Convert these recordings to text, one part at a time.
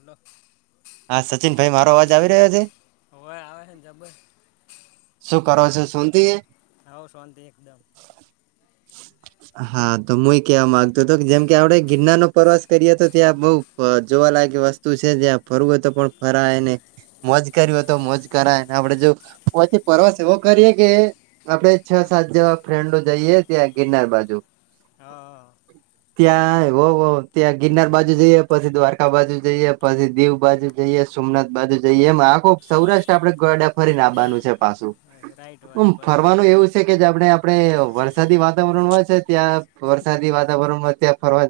Hello હા સચિન ભાઈ મારો અવાજ આવી રહ્યો છે? હોવે આવેને જ બ શું કરો છ શોન્તી હે હાવ શાંતિ એકદમ. [inaudible] હા તો હું એ કેવા માંગતો હતો જેમ કે આપડે ગિરનાર નો પ્રવાસ કરીએ તો ત્યાં બઉ જોવાલાય વસ્તુ છે જ્યાં ફરવ હોય તો પણ ફરાય ને મોજ કરવા તો મોજ કરાય આપડે જો પછી પ્રવાસ એવો કરીએ કે આપડે છ હા સાત જેવા ફ્રેન્ડો જઈયએ ત્યાં ગિરનાર બાજુ હા હ ત્યાં હો હો ત્યાં ગિરનાર બાજુ જઈએ પછી દ્વારકા બાજુ જઈએ પછી દીવ બાજુ જઈએ સોમનાથ બાજુ જઈએ એમ આખો સૌરાષ્ટ્ર આપડે ગાડા ફરીનેવાનું છે પાછું રાઈટ વાત હમ પછી ફરવાનું એવું કે જે આપણે આપણે વરસાદી વાતાવરણમાં હોયે છે ત્યાં વરસાદી વાતાવરણમાં ત્યાં ફરવા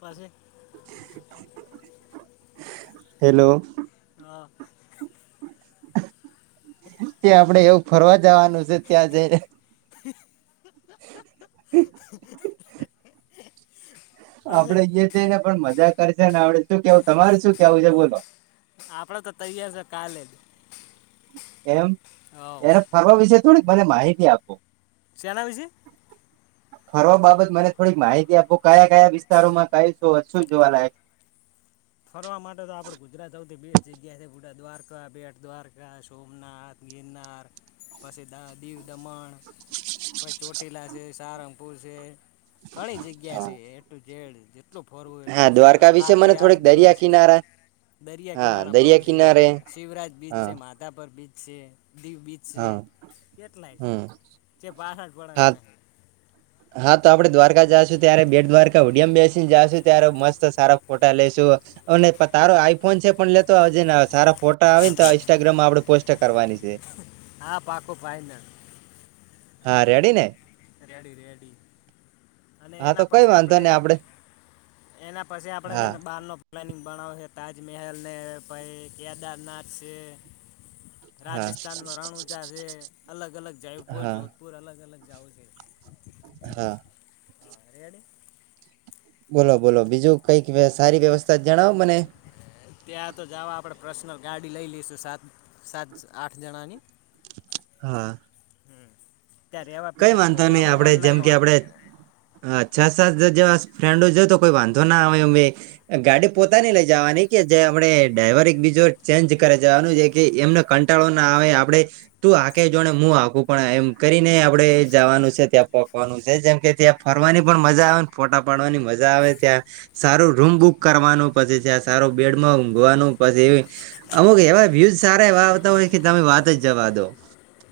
પાશે હેલો હા ત્યા આપડે એવું ફરવા જવાનું છે ત્યાં જઈને [inaudible] પછી આપડે ઈ જ ને પણ મજા કરશે ને આપડે શું કેવું તમાર શું કેવું છે બોલો આપડે તો તૈયાર છે કાલે જ એમ હા એને ફરવા વિશે થોડીક મને માહિતી આપો શે ના વિશે [inaudible] ફરવા બાબત મને થોડીક માહિતી આપો કયા કયા વિસ્તારોમાં કઈ શું શું જોવા લયક છે ફરવા માટે તો આપણે ગુજરાત સૌથી બેસ્ટ જગ્યા છે બુટા દ્વારકા બેટ દ્વારકા સોમનાથ ગિરનાર પછી દીવ દમણ પછ ચોટીલા છે સારંગપુર છે ઘણી જગ્યા છે એ તો જેડ જેટલું ફરવું હા એટલું છે દ્વારકા વિશે હાટ મને થી આઠ થોડીક દરિયા દિવસ કિનારા દરિયા હા કિનારા બોહ દરિયા છે કિનારે શિવરાજ બીચ હા છે મા તા પર બીચ છે દીવ બીચ છે હા કેટલા છે હમ તે પાછાડ પડ હા નહ હા તો આપડે દ્વારકા જશું ત્યારે બેટ દ્વારકા હોડીયા મા બેસીને જાશું ત્યારે મસ્ત સારા ફોટા લઈશું અને તારો આઈફોન છે પણ લે તો અવાજે સારા ફોટા આવે ને તો ઇન્સ્ટાગ્રામમાં આપડે પોસ્ટ કરવાની છે હા પાકો ફાઇનલ હા રેડી ને રેડી રેડી અને હા તો એના કઈ પછી વાંધો આપડે નઈ એના પછી આપડે છે હા ને બહાર નો પ્લાનિંગ બનાવ છે તાજમહેલ ને પાઈ કેદારનાથ શે હા રાજસ્થાનમાં રણ ઊંચા છે અલગ અલગ જયપુર હા જોધપુર અલગ અલગ જવું છે [inaudible] હા રેડી બોલો બોલો બીજું કઈક બ- સારી વ્યવસ્થા જણાવો મને ત્યાં તો જવા આપડે પર્સનલ ગાડી લઈ લઈશું સાત સાત આઠ જણાની હા હ ત્યાં રેવા કઈ પીવા તો વાંધો બધું આપડ ઓનલાઈન ઓ છા સાટ ફ્રેન્ડો જ તો કોઈ વાંધો ના આવે અમે ગાડી પોતાની લઈ જવાની કે જે આપણે ડ્રાઈવર એક બીજો ચેન્જ કરે છેવાનું જે કે એમને કંટાળો ના આવે આપડે તું આખે જોણે હું આકું પણ એમ કરીને આપડે જવાનું છે ત્યાં પોકવાનું છે જેમ કે ત્યાં ફરવાની પણ મજા આવે ને ફોટા પાડવાની મજા આવે ત્યાં સારું રૂમ બુક કરવાનું પછી સારો બેડમાં ઊઘવાનું પછી એવી અમુક એવા વ્યુઝ સારા એવા આવતા હોય કે તમે વાત જ જવા દો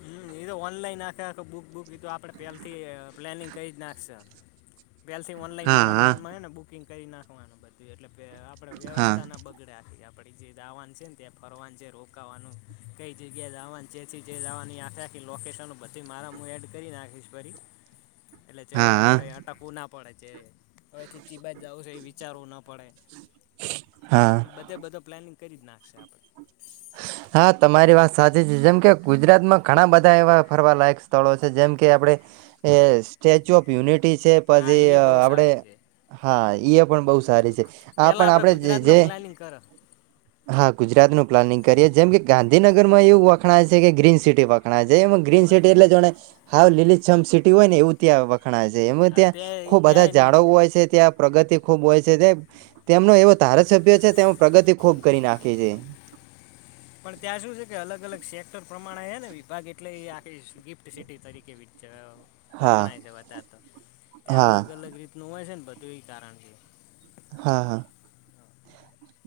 હમ એ તો ઓનલાઈન આખે આખે બુક બુક એતો આપડે પહેલાથી પ્લાનિંગ કરી જ નાખશે. પેથી ઓનલાઈન હા મારા હા ફોન માં છે ને બુકિંગ કરી નાખવાનું બધું એટલે આપણે હા વ્યવસ્થાના બગડેથી આપણે જે દાવાન છે ને ત્યા ફરવાન છે રોકાવાનું કઈ જગ્યા દવાન જેથી જે દાવાની આે લોકેશન પછી મારા હું એડ કરી નાખીશ પરી એટલે હા જે હા આપણે ટકવું ના પડે છે હવેથી ચીબા જવું છે એ વિચારવું ના પડે. હા. એટલે બધે બધો પ્લાિંગ કરી જ નાખશે આપણે હા તમારી વાત સાચી છે જેમ કે ગુજરાતમાં ઘણા બધા એવા ફરવા લાયક છે. સ્થળો છે જેમ કે આપડણે એ સ્ટેચ્યુ ઓફ યુનિટી છે હા પછી એ બહુ આપડે સારી છે હા એ પણ બહુ સારી છે આ પેલા પણ આપડે આપણે ગુજરાત નો જે પ્લાનિંગ કરો હા ગુજરાત નું પ્લાનિંગ કરીએ જેમ કે ગાંધીનગર માં એવું વખણાય છે કે ગ્રીન સિટી ગ્રીન હોય સિટી એટલે હાવ લીલીમ સિટી હોય ને એવું ત્યાં ણા છે એમાં હા ત્યાં ખુબ બધા ત્યાં જાડવ હોય છે ત્યાં પ્રગતિ ખુબ હોય છે તે તેમનો એવો ધારાસભ્ય છે તેમ પ્રગતિ ખૂબ કરી નાખી છે. પણ ત્યાં સુું છે કે અલગ અલગ સેક્ટર પ્રમાણે છે ને વિભાગ એટલે આ ગિફ્ટ સિટી તરીકે હા વખણાય છે વધાર તો ત્યાં હા અલગ અલગ રીતનું હોય છે ને બધું એ કારણ કે હા હા.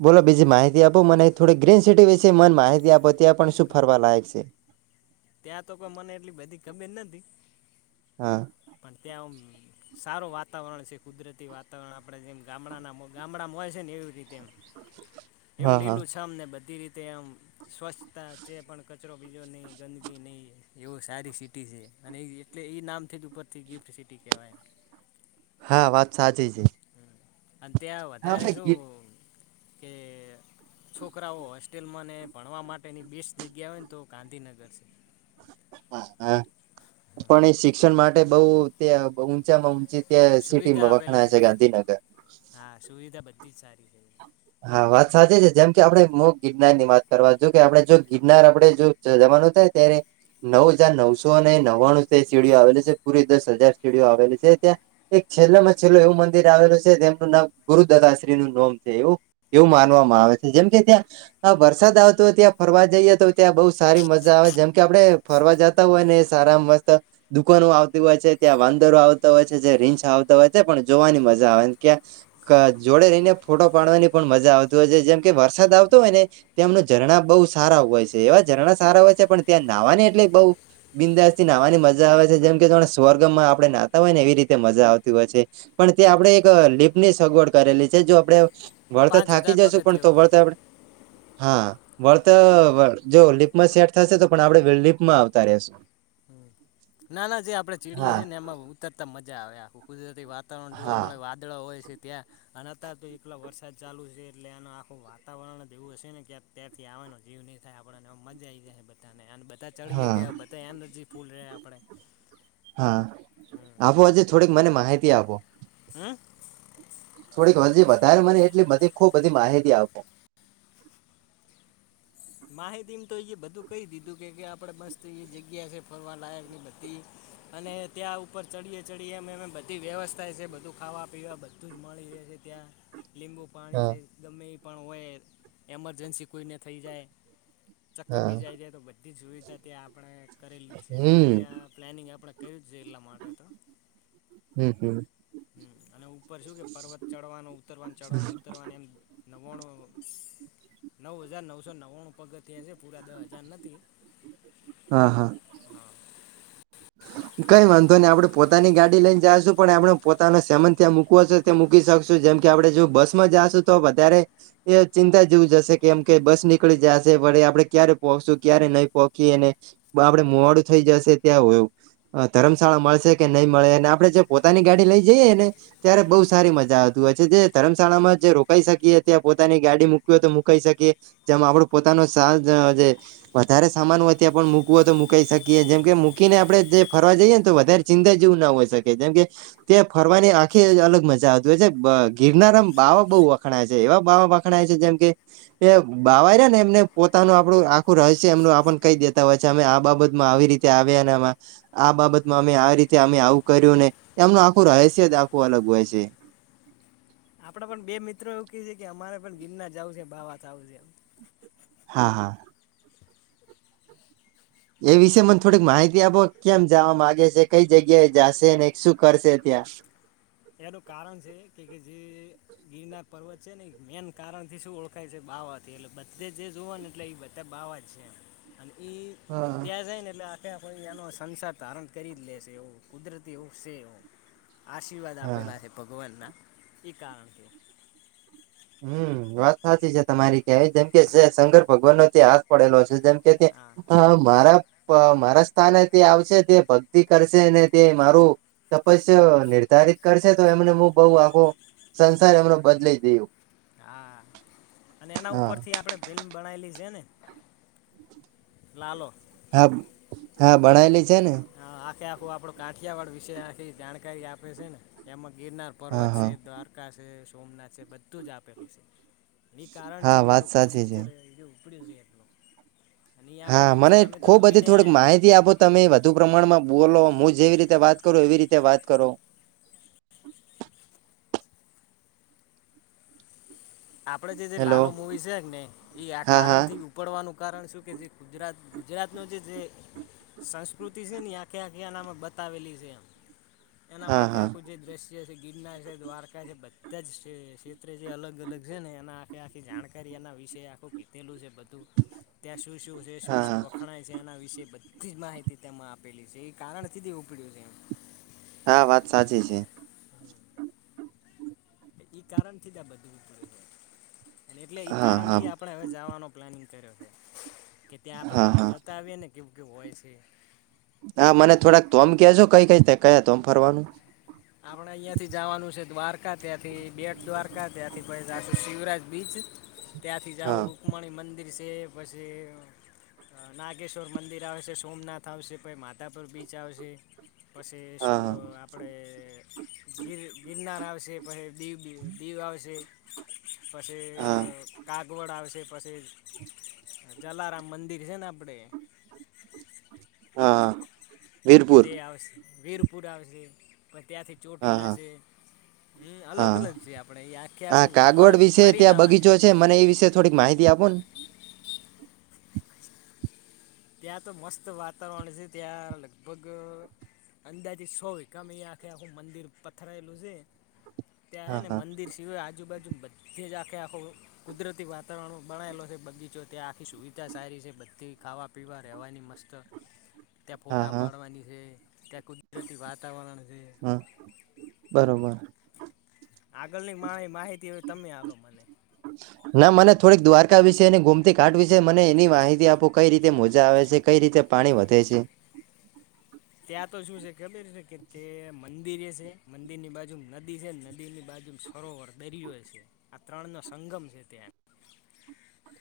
બોલો બીજી માહિતી આપો મને થોડી ગ્રીન સિટી વિશે મને માહિતી આપો તે્યા પણ શું ફરવા લાયક છે? ત્યાં તો કોઈ મને એટલી બધી ખબીર નથી હા પણ ત્યાં હમ સારું વાતાવરણ છે કુદરતી વાતાવરણ આપણેે જેમ ગામડાના ગામડામાં હોય છે ને એવી રીતે એમ [inaudible] એવું લીલું છે આમને બધી રીતે આમ સ્વચ્છતા છે પણ કચરો બીજો નહી ગંદકીી નહીં એવો સારી સિટી છે અને એ એટલે એ નામથી જ ઉપરથી ગિફ્ટ સિટી કહેવાય હા વાત સાચી છે. અને ત્યાં હા વધારે ભાઈ શું ગીર કે? છોકરાઓ હોસ્ટેલમાંને ભણવા માટેની બેસ્ટ જગ્યા હોય ને તો ગાંધીનગર છે હા હા પણ એ શિક્ષણ માટે બહ તે ઊંચામાં ઊંચી ત્યાં સિટી સુવિધા માં આપેલી વખણ છે ગાંધીનગર હા સુવિધા બધી જ સારી છે. હા વાત સાચે છે જેમ કે આપડે મોગ ગિરનાર ની વાત કરવા જો કે આપે જો ગિરનાર આપડે જો જો જવાનું થાય ત્યારે નવ હજાર નવસોને નવ્વાણું સીડીઓ આવેલી છે પૂરી દસ હજાર સીડીઓ આવેલી છે ત્યાં એક છેલ્લા માં છેલ્લ એવું મંદિર આવેલું છે જેમનું નામ ગુરુદત્તાાશ્રી નું નોમ છે એવું એવું માનવામાં આવે છે જેમ કે ત્યાં વરસાદ આવતો ત્યાં ફરવા જઈએ તો ત્યાં બહુ સારી મજા આવે જેમ કે આપડે ફરવા જતા હોય ને એ સારા મસ્ત દુકાનો આવતી હોય છે ત્યાં વાંદરો આવતા હોય છે રીંછા આવતા હોય છે પણ જોવાની મજા આવે ક્યાં જોડે રહીને ફોટો પાડવાની પણ મજા આવતી હોય છે જેમ કે વરસાદ આવતો હોય ને તેમના ઝરણા બહુ સારા હોય છે એવા ઝરણા સારા હોય છે પણ ત્યાં નાહવા એટલે બહુ બિંદાસ થી નાહવાની મજા આવે છે જેમ કે સ્વર્ગમાં આપણે નાહતા હોય ને એવી રીતે મજા આવતી હોય છે. પણ તે આપડણે એક લીપની સગવડ કરેલી છે જો આપડણે વળત પાંચ થાકી હજાર જશુ પણ તો પગથિયાઓથી વળત આપડ હા વળત જો લીપમાં સેટ થશે તો પણ આપડે લીપમાં આવતા રશું ના ના જે આપડે ચીડીએ હા છે ને એમાં ઉતરતા મજા આવે આ કુદરતી વાત વાતાવરણ જોવા હા મળે વાદળા હોય છે ત્યાં અને અતાર તો એકલા વરસાદ ચાલુ છે એટલે આનું આખું વાતાવરણ જ એવું હશે ને ક્યા ત્યારથી આવવાનો જીવ નહીં થાય આપણને મજા આવી જાય બધાને અને બધા જ ચડીએ હા કે બધા એનજી ફૂલ રહે આપણે હા હમ આપો આજે થોડીક મને માહિતી આપો [unintelligible] થોડીક હજી વધારે મને એટલે બધી ખુબ બધી માહિતી આપો. માહિતીમાં તો એ બધું કહી દીધું કે આપડે મસ્ત એ જગ્યા છે ફરવા લયકની બધી અને ત્યાં ઉપર ચડીએ ચડીએ એમ એમ બધી વ્યવસ્થા છે, બધું ખાવા પીવા, બધુંજ મળી રેહ છે ત્યાં લીંબુ પાણી હા છે ગમે એ પણ હોય એમરજન્સી કોઈને થઈ જાય. ચક્કર હા બીજાય જાય તો બધી સુવિધા ત્યા આપણે કરેલી છે તે તે હમ ત્યાં પ્લાનિંગ આપણે કર્યું જ છે એટલા માટે તો હમ હમ હમ્મ અને ઉપર શું કે પર્વત ચડવાનું ઉતરવાનું, ચડવાનું ઉતરવાનું એમ નવ્વાણું, નવ હજાર નવસો નવ્વાણું પગથયા છે, પૂરા દ હજાર નથી. હા, હા. કઈ વાંધો નહી આપડે પોતાની ગાડી લઈ ને જાશું પણ આપડ પોતાનો સામન ત્યાં મૂકવો હશે તે મૂકી શકશું જેમકે આપડે જો બસમાં જાશું તો વધારે એ ચિંતા જેવું જ હશે કેમકે બસ નીકળી જશે, પણ આપડે ક્યારે પોહખશું ક્યારે નહીં પહોંખી એને બ આપડે મોડું થઈ જશે ત્યાં [unintelligible] ધરમશાળા મળશે કે નહી મળે અને આપડે જે પોતાની ગાડી લઈ જઈએ ને, ત્યારે બહુ હમ સારી મજા આવ [unintelligible] જે ધરમશાળામાં જે રોકાઈ શકીએ, ત્યાં પોતાની ગાડી મૂકી હો તો મુકાઈ શકીએ જેમાં આપડું પોતાનું [unintelligible] જે વધારે સામાન હોય ત્યાં પણ મૂકવું હોય, તો મુકાઈ શકીએ જેમકે મૂકીને આપડે જે ફરવા જઈએ ને તો વધારે ચિંતા જેવું ના હોય શકે જેમકે તે ફરવાની આંખી અલગ મજા આવતી હો છે, ગિરનારામ બાવા બહુ વખણાય છે, એવા બાવા વખણાય છે જેમકે એ બાવાયા ને એમને પોતાનું આપડુ આખું રહસ્ય એમનું આપણે કહી દેતા હોય છે, અમે આ બાબતમાં આવી રીત ત્યાં આવ્યાનામાં આ બાબતમાં અમે આ રીતે અમે આવું કર્યું ને, એમનું આખું રહસ્યજ આખું અલગ હોય છે. આપડે પણ બે મિત્રો એવું કે છે કે અમારે પણ ગિરનાર જવું છે, ભાવા થવું છે. હા, હા. એ વિશે મને થોડીક માહિતી આપો કેમ જવા માંગે છે, કઈ જગ્યાએ જશે ને શું કરશે ત્યાં? એનું કારણ છે કે કે જે ગીરના પર્વત છે ને મેન કારણથી શું ઓળખાય છે, બાવાથી એટલે બધે જે જોવોને એટલે એ બધે ત્યાં બાવા જ છે અને ઈ હા ત્યાં જાય ને એટલે ત્યાં પછી એનો સંસાર ધારણ કરી જ લેશે એવું, કુદરતી એવું છે એવ આશીર્વાદ હા પહેલા હે ભગવાનના એ કારણકે હમ્મ, વાત હાચી છે તમારી કેવી જેમકે જે શંકર ભગવાન નો ત્યા હાથ પડેલો છે જેમકે તે હા મારા મારા સ્થાને તે આવશે તે ભગ થી કરશે ને તે મારું તપસ્યા નિર્ધારિત કરશે તો એમને હું બહ આખો સંસાર એમનો બદલાઈ દવ હા અને એના ઉપરથી આપડે ફિલ્મ બનાયલી છે ને, લાલો. હા હા ભણાયલી છે ને. હ આખે આખું આપડ કાઠિયાવાડ વિશે આખી જાણકારી આપે છે ને એમાં ગિરનાર હા પર્વત છે હા દ્વારકા છે સોમનાથ છે બધું જ આપેલું છે. એની કારણ હા થી જ વાત હીજ સાચી છે પિક્ચરું ઉપડ્યું છે એટલ. હા મને ખુબ બધી જોઈને થોડીક આયા માહિતી આપો. તમે વધુ પ્રમાણમાં બોલો હું જેવી રીતે વાત કરું એવી રીતે વાત કરો. આપણેે જે જે હેલો લાલ મૂવી છે ને એ આ હા હા કારણથી પડવાનું કારણ શું કે જે ગુજરાત ગુજરાતનો જે જે સંસ્કૃતિ છે ને આખે આખ્યા બતાવેલી છે એમ. એના હા માખ હા આખું જે દ્રશ્ય છે ગિરનાર છે દ્વારકા છે બધા જ ક્ષેત્રે છે અલગ અલગ છે ને એના આખે આખી જાણકારી એના વિષ આખું કીધેલું છે બધું, ત્યાં શું શું શું હા શું હા વખણાય છે એના વિશે બધી જ માહિતી તેમાં આપેલી છે એ કારણ કધી ઉપડ્યું છે એમ. હા વાત સાચી છે. ઈ કારણથી જ આ બધું નીકળ્યું હે અને એટલે ઈ હા હા કારણથી આપણે હવે જાવાનો પ્લાનિંગ કર્યો છે. કે ત્યાં આપણે હા હા જતા આવીએ ને કેવું કેવું હોય છે. હા મને થોડાક ધોમ કેજો કઈ કઈ રીતે કયા ધોમ ફરવાનું. આપડે અહિયાંથી જાવાનું છે દ્વારકા ત્યાંથી બેટદ્વારકા ત્યાંથી પછી જાશું શિવરાજ બીચ ત્યાંથી જાઓ હા રુકમણી મંદિર સે પછે અ નાગેશ્વર મંદિર આવેસે સોમનાથ આવશે પહી માધાપર બીચ આવેસે. પછે શો હા હા આપડે ગીર ગિરનાર આવશે પહે દીવબી દીવ આવશે પસે હા અ કાગવડ આવશે પસે જલારામ મંદિર છે ને આપણે હહ હહ તે આવશ વીરપુર આવશે પણ ત્યાંથી હા ચોટીલા હા સે, હમ અલગ હા અલગ છે આપણે એ આખે આખું ફ ફરીને આવાનું. કે મને એ વિશે થોડીક માહિતી આપોને. ત્યાં તો મસ્ત વાતાવરણ છે ત્યાં લગભગ અંદાજે સો વિકામાં એ આખે આખું મંદિર પથરાયેલું સે. ત્યાં હા હે ને હા મંદિર સિવાય આજુબાજુ બધે જ આખે આખો કુદરતી વાતાવરણ બનાયેલો હે બગીચો ત્યાં આખી સુવિધા સારી છે બધી ખાવા પીવા રેવાની મસ્ત ત્યાં હા ફોટા હા પાડવાની હે ત્યાં કુદ કુદરતી વાતાવરણ છે. હ બરોબર. આગળની મા માહિતી હવે તમે આલો મને હ ના મને થોડીક દ્વારકા વિશે અને ગોમતી ઘાટ વિશે મને એની માહિતી આપો કઈ રીતે મોજા આવે છે કઈ રીતે પાણી વધે છે. ત્યાં તો શું સે કે ખબર છે કે તે મંદિરે છે મંદિરની બાજુમાં નદી છે નદીની બાજુમાં સરોવર દરિયો છે. આ ત્રણનો સંગમ છે ત્યાં.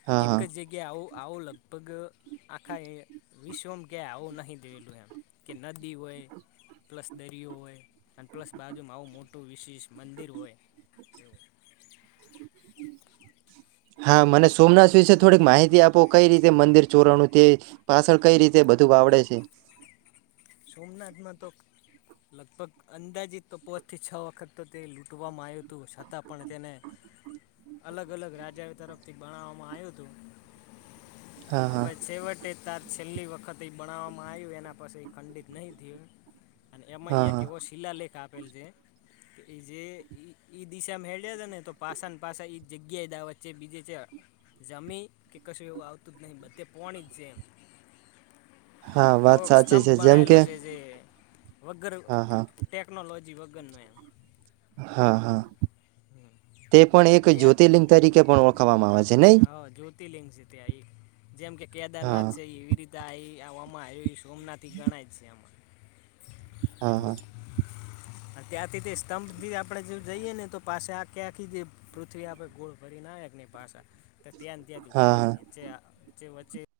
હા એક હા જ જગ્ ગયા આવો આવો લગભગ આખા એ વિશ્વમાં ક્યાય આવો નહીં જોયેલો એમ. કે નદી હોય પ્લસ દરિયો હોય અને પ્લસ બાજુમાં આવું મોટું વિશેષ મંદિર હોય એવું હોય. હા મને સોમનાથ વિશે થોડીક માહિતી આપો કઈ રીતે મંદિર ચોરાણું તે પાસળ કઈ રીતે બધું વાવડે છે. સોમનાથમાં તો લગભગ અંદાજીત ત પોત થી છ વખત તો તે લૂંટવામાં આયું તું છતાં પણ તેને હ અલગ અલગ રાજા તરફથી બણાવવામાં આયું તું. હા હા પછ છેવટે અતાર છેલ્લી વખત ઈ બનાવવામાં આયું એના પસે ખંડિત નહીં થયું. અને એમાં હા એક એવો હા શિલાલેખ આપેલ છે. ઈ જે ઈ ઈ દિશામાં હેડ્યા તા ને તો પાસાને પાસા ઈ જગ્યાએ દા વચ્ચે બીજે ચ્યા જમી કે કશું એવું આવતું જ નહી બધે પોણી જ સે. હા વાત સાચ સ્તંભ બણાયેલો છે જે વગર હા હા ટેકનોલોજી વગરનો એમ. હા હા તે પણ એક ત્યાં જ્યોતિર્લિંગ તરીકે પણ ઓળખાવામાં આવે છે નહી? તિલિંગ છે ત્યાં ઈ જેમ કે હા કેદારનાથ સે, એવી રીતે આઈ આવામાં આયો ઈ સોમનાથ તી ગણાય સે આમાં હા હા હહ ત્યાંથી તે સ્તંભ ભી આપણે જો જઈએ ને તો પાસા આખે આખી જે પૃથ્વી આપે ગોળ ફરીને આયા કે ની પાસા તો ત્યાંને ત્યાં જ હા ઉભા હા રહે ત્યાં તે વચ્ચે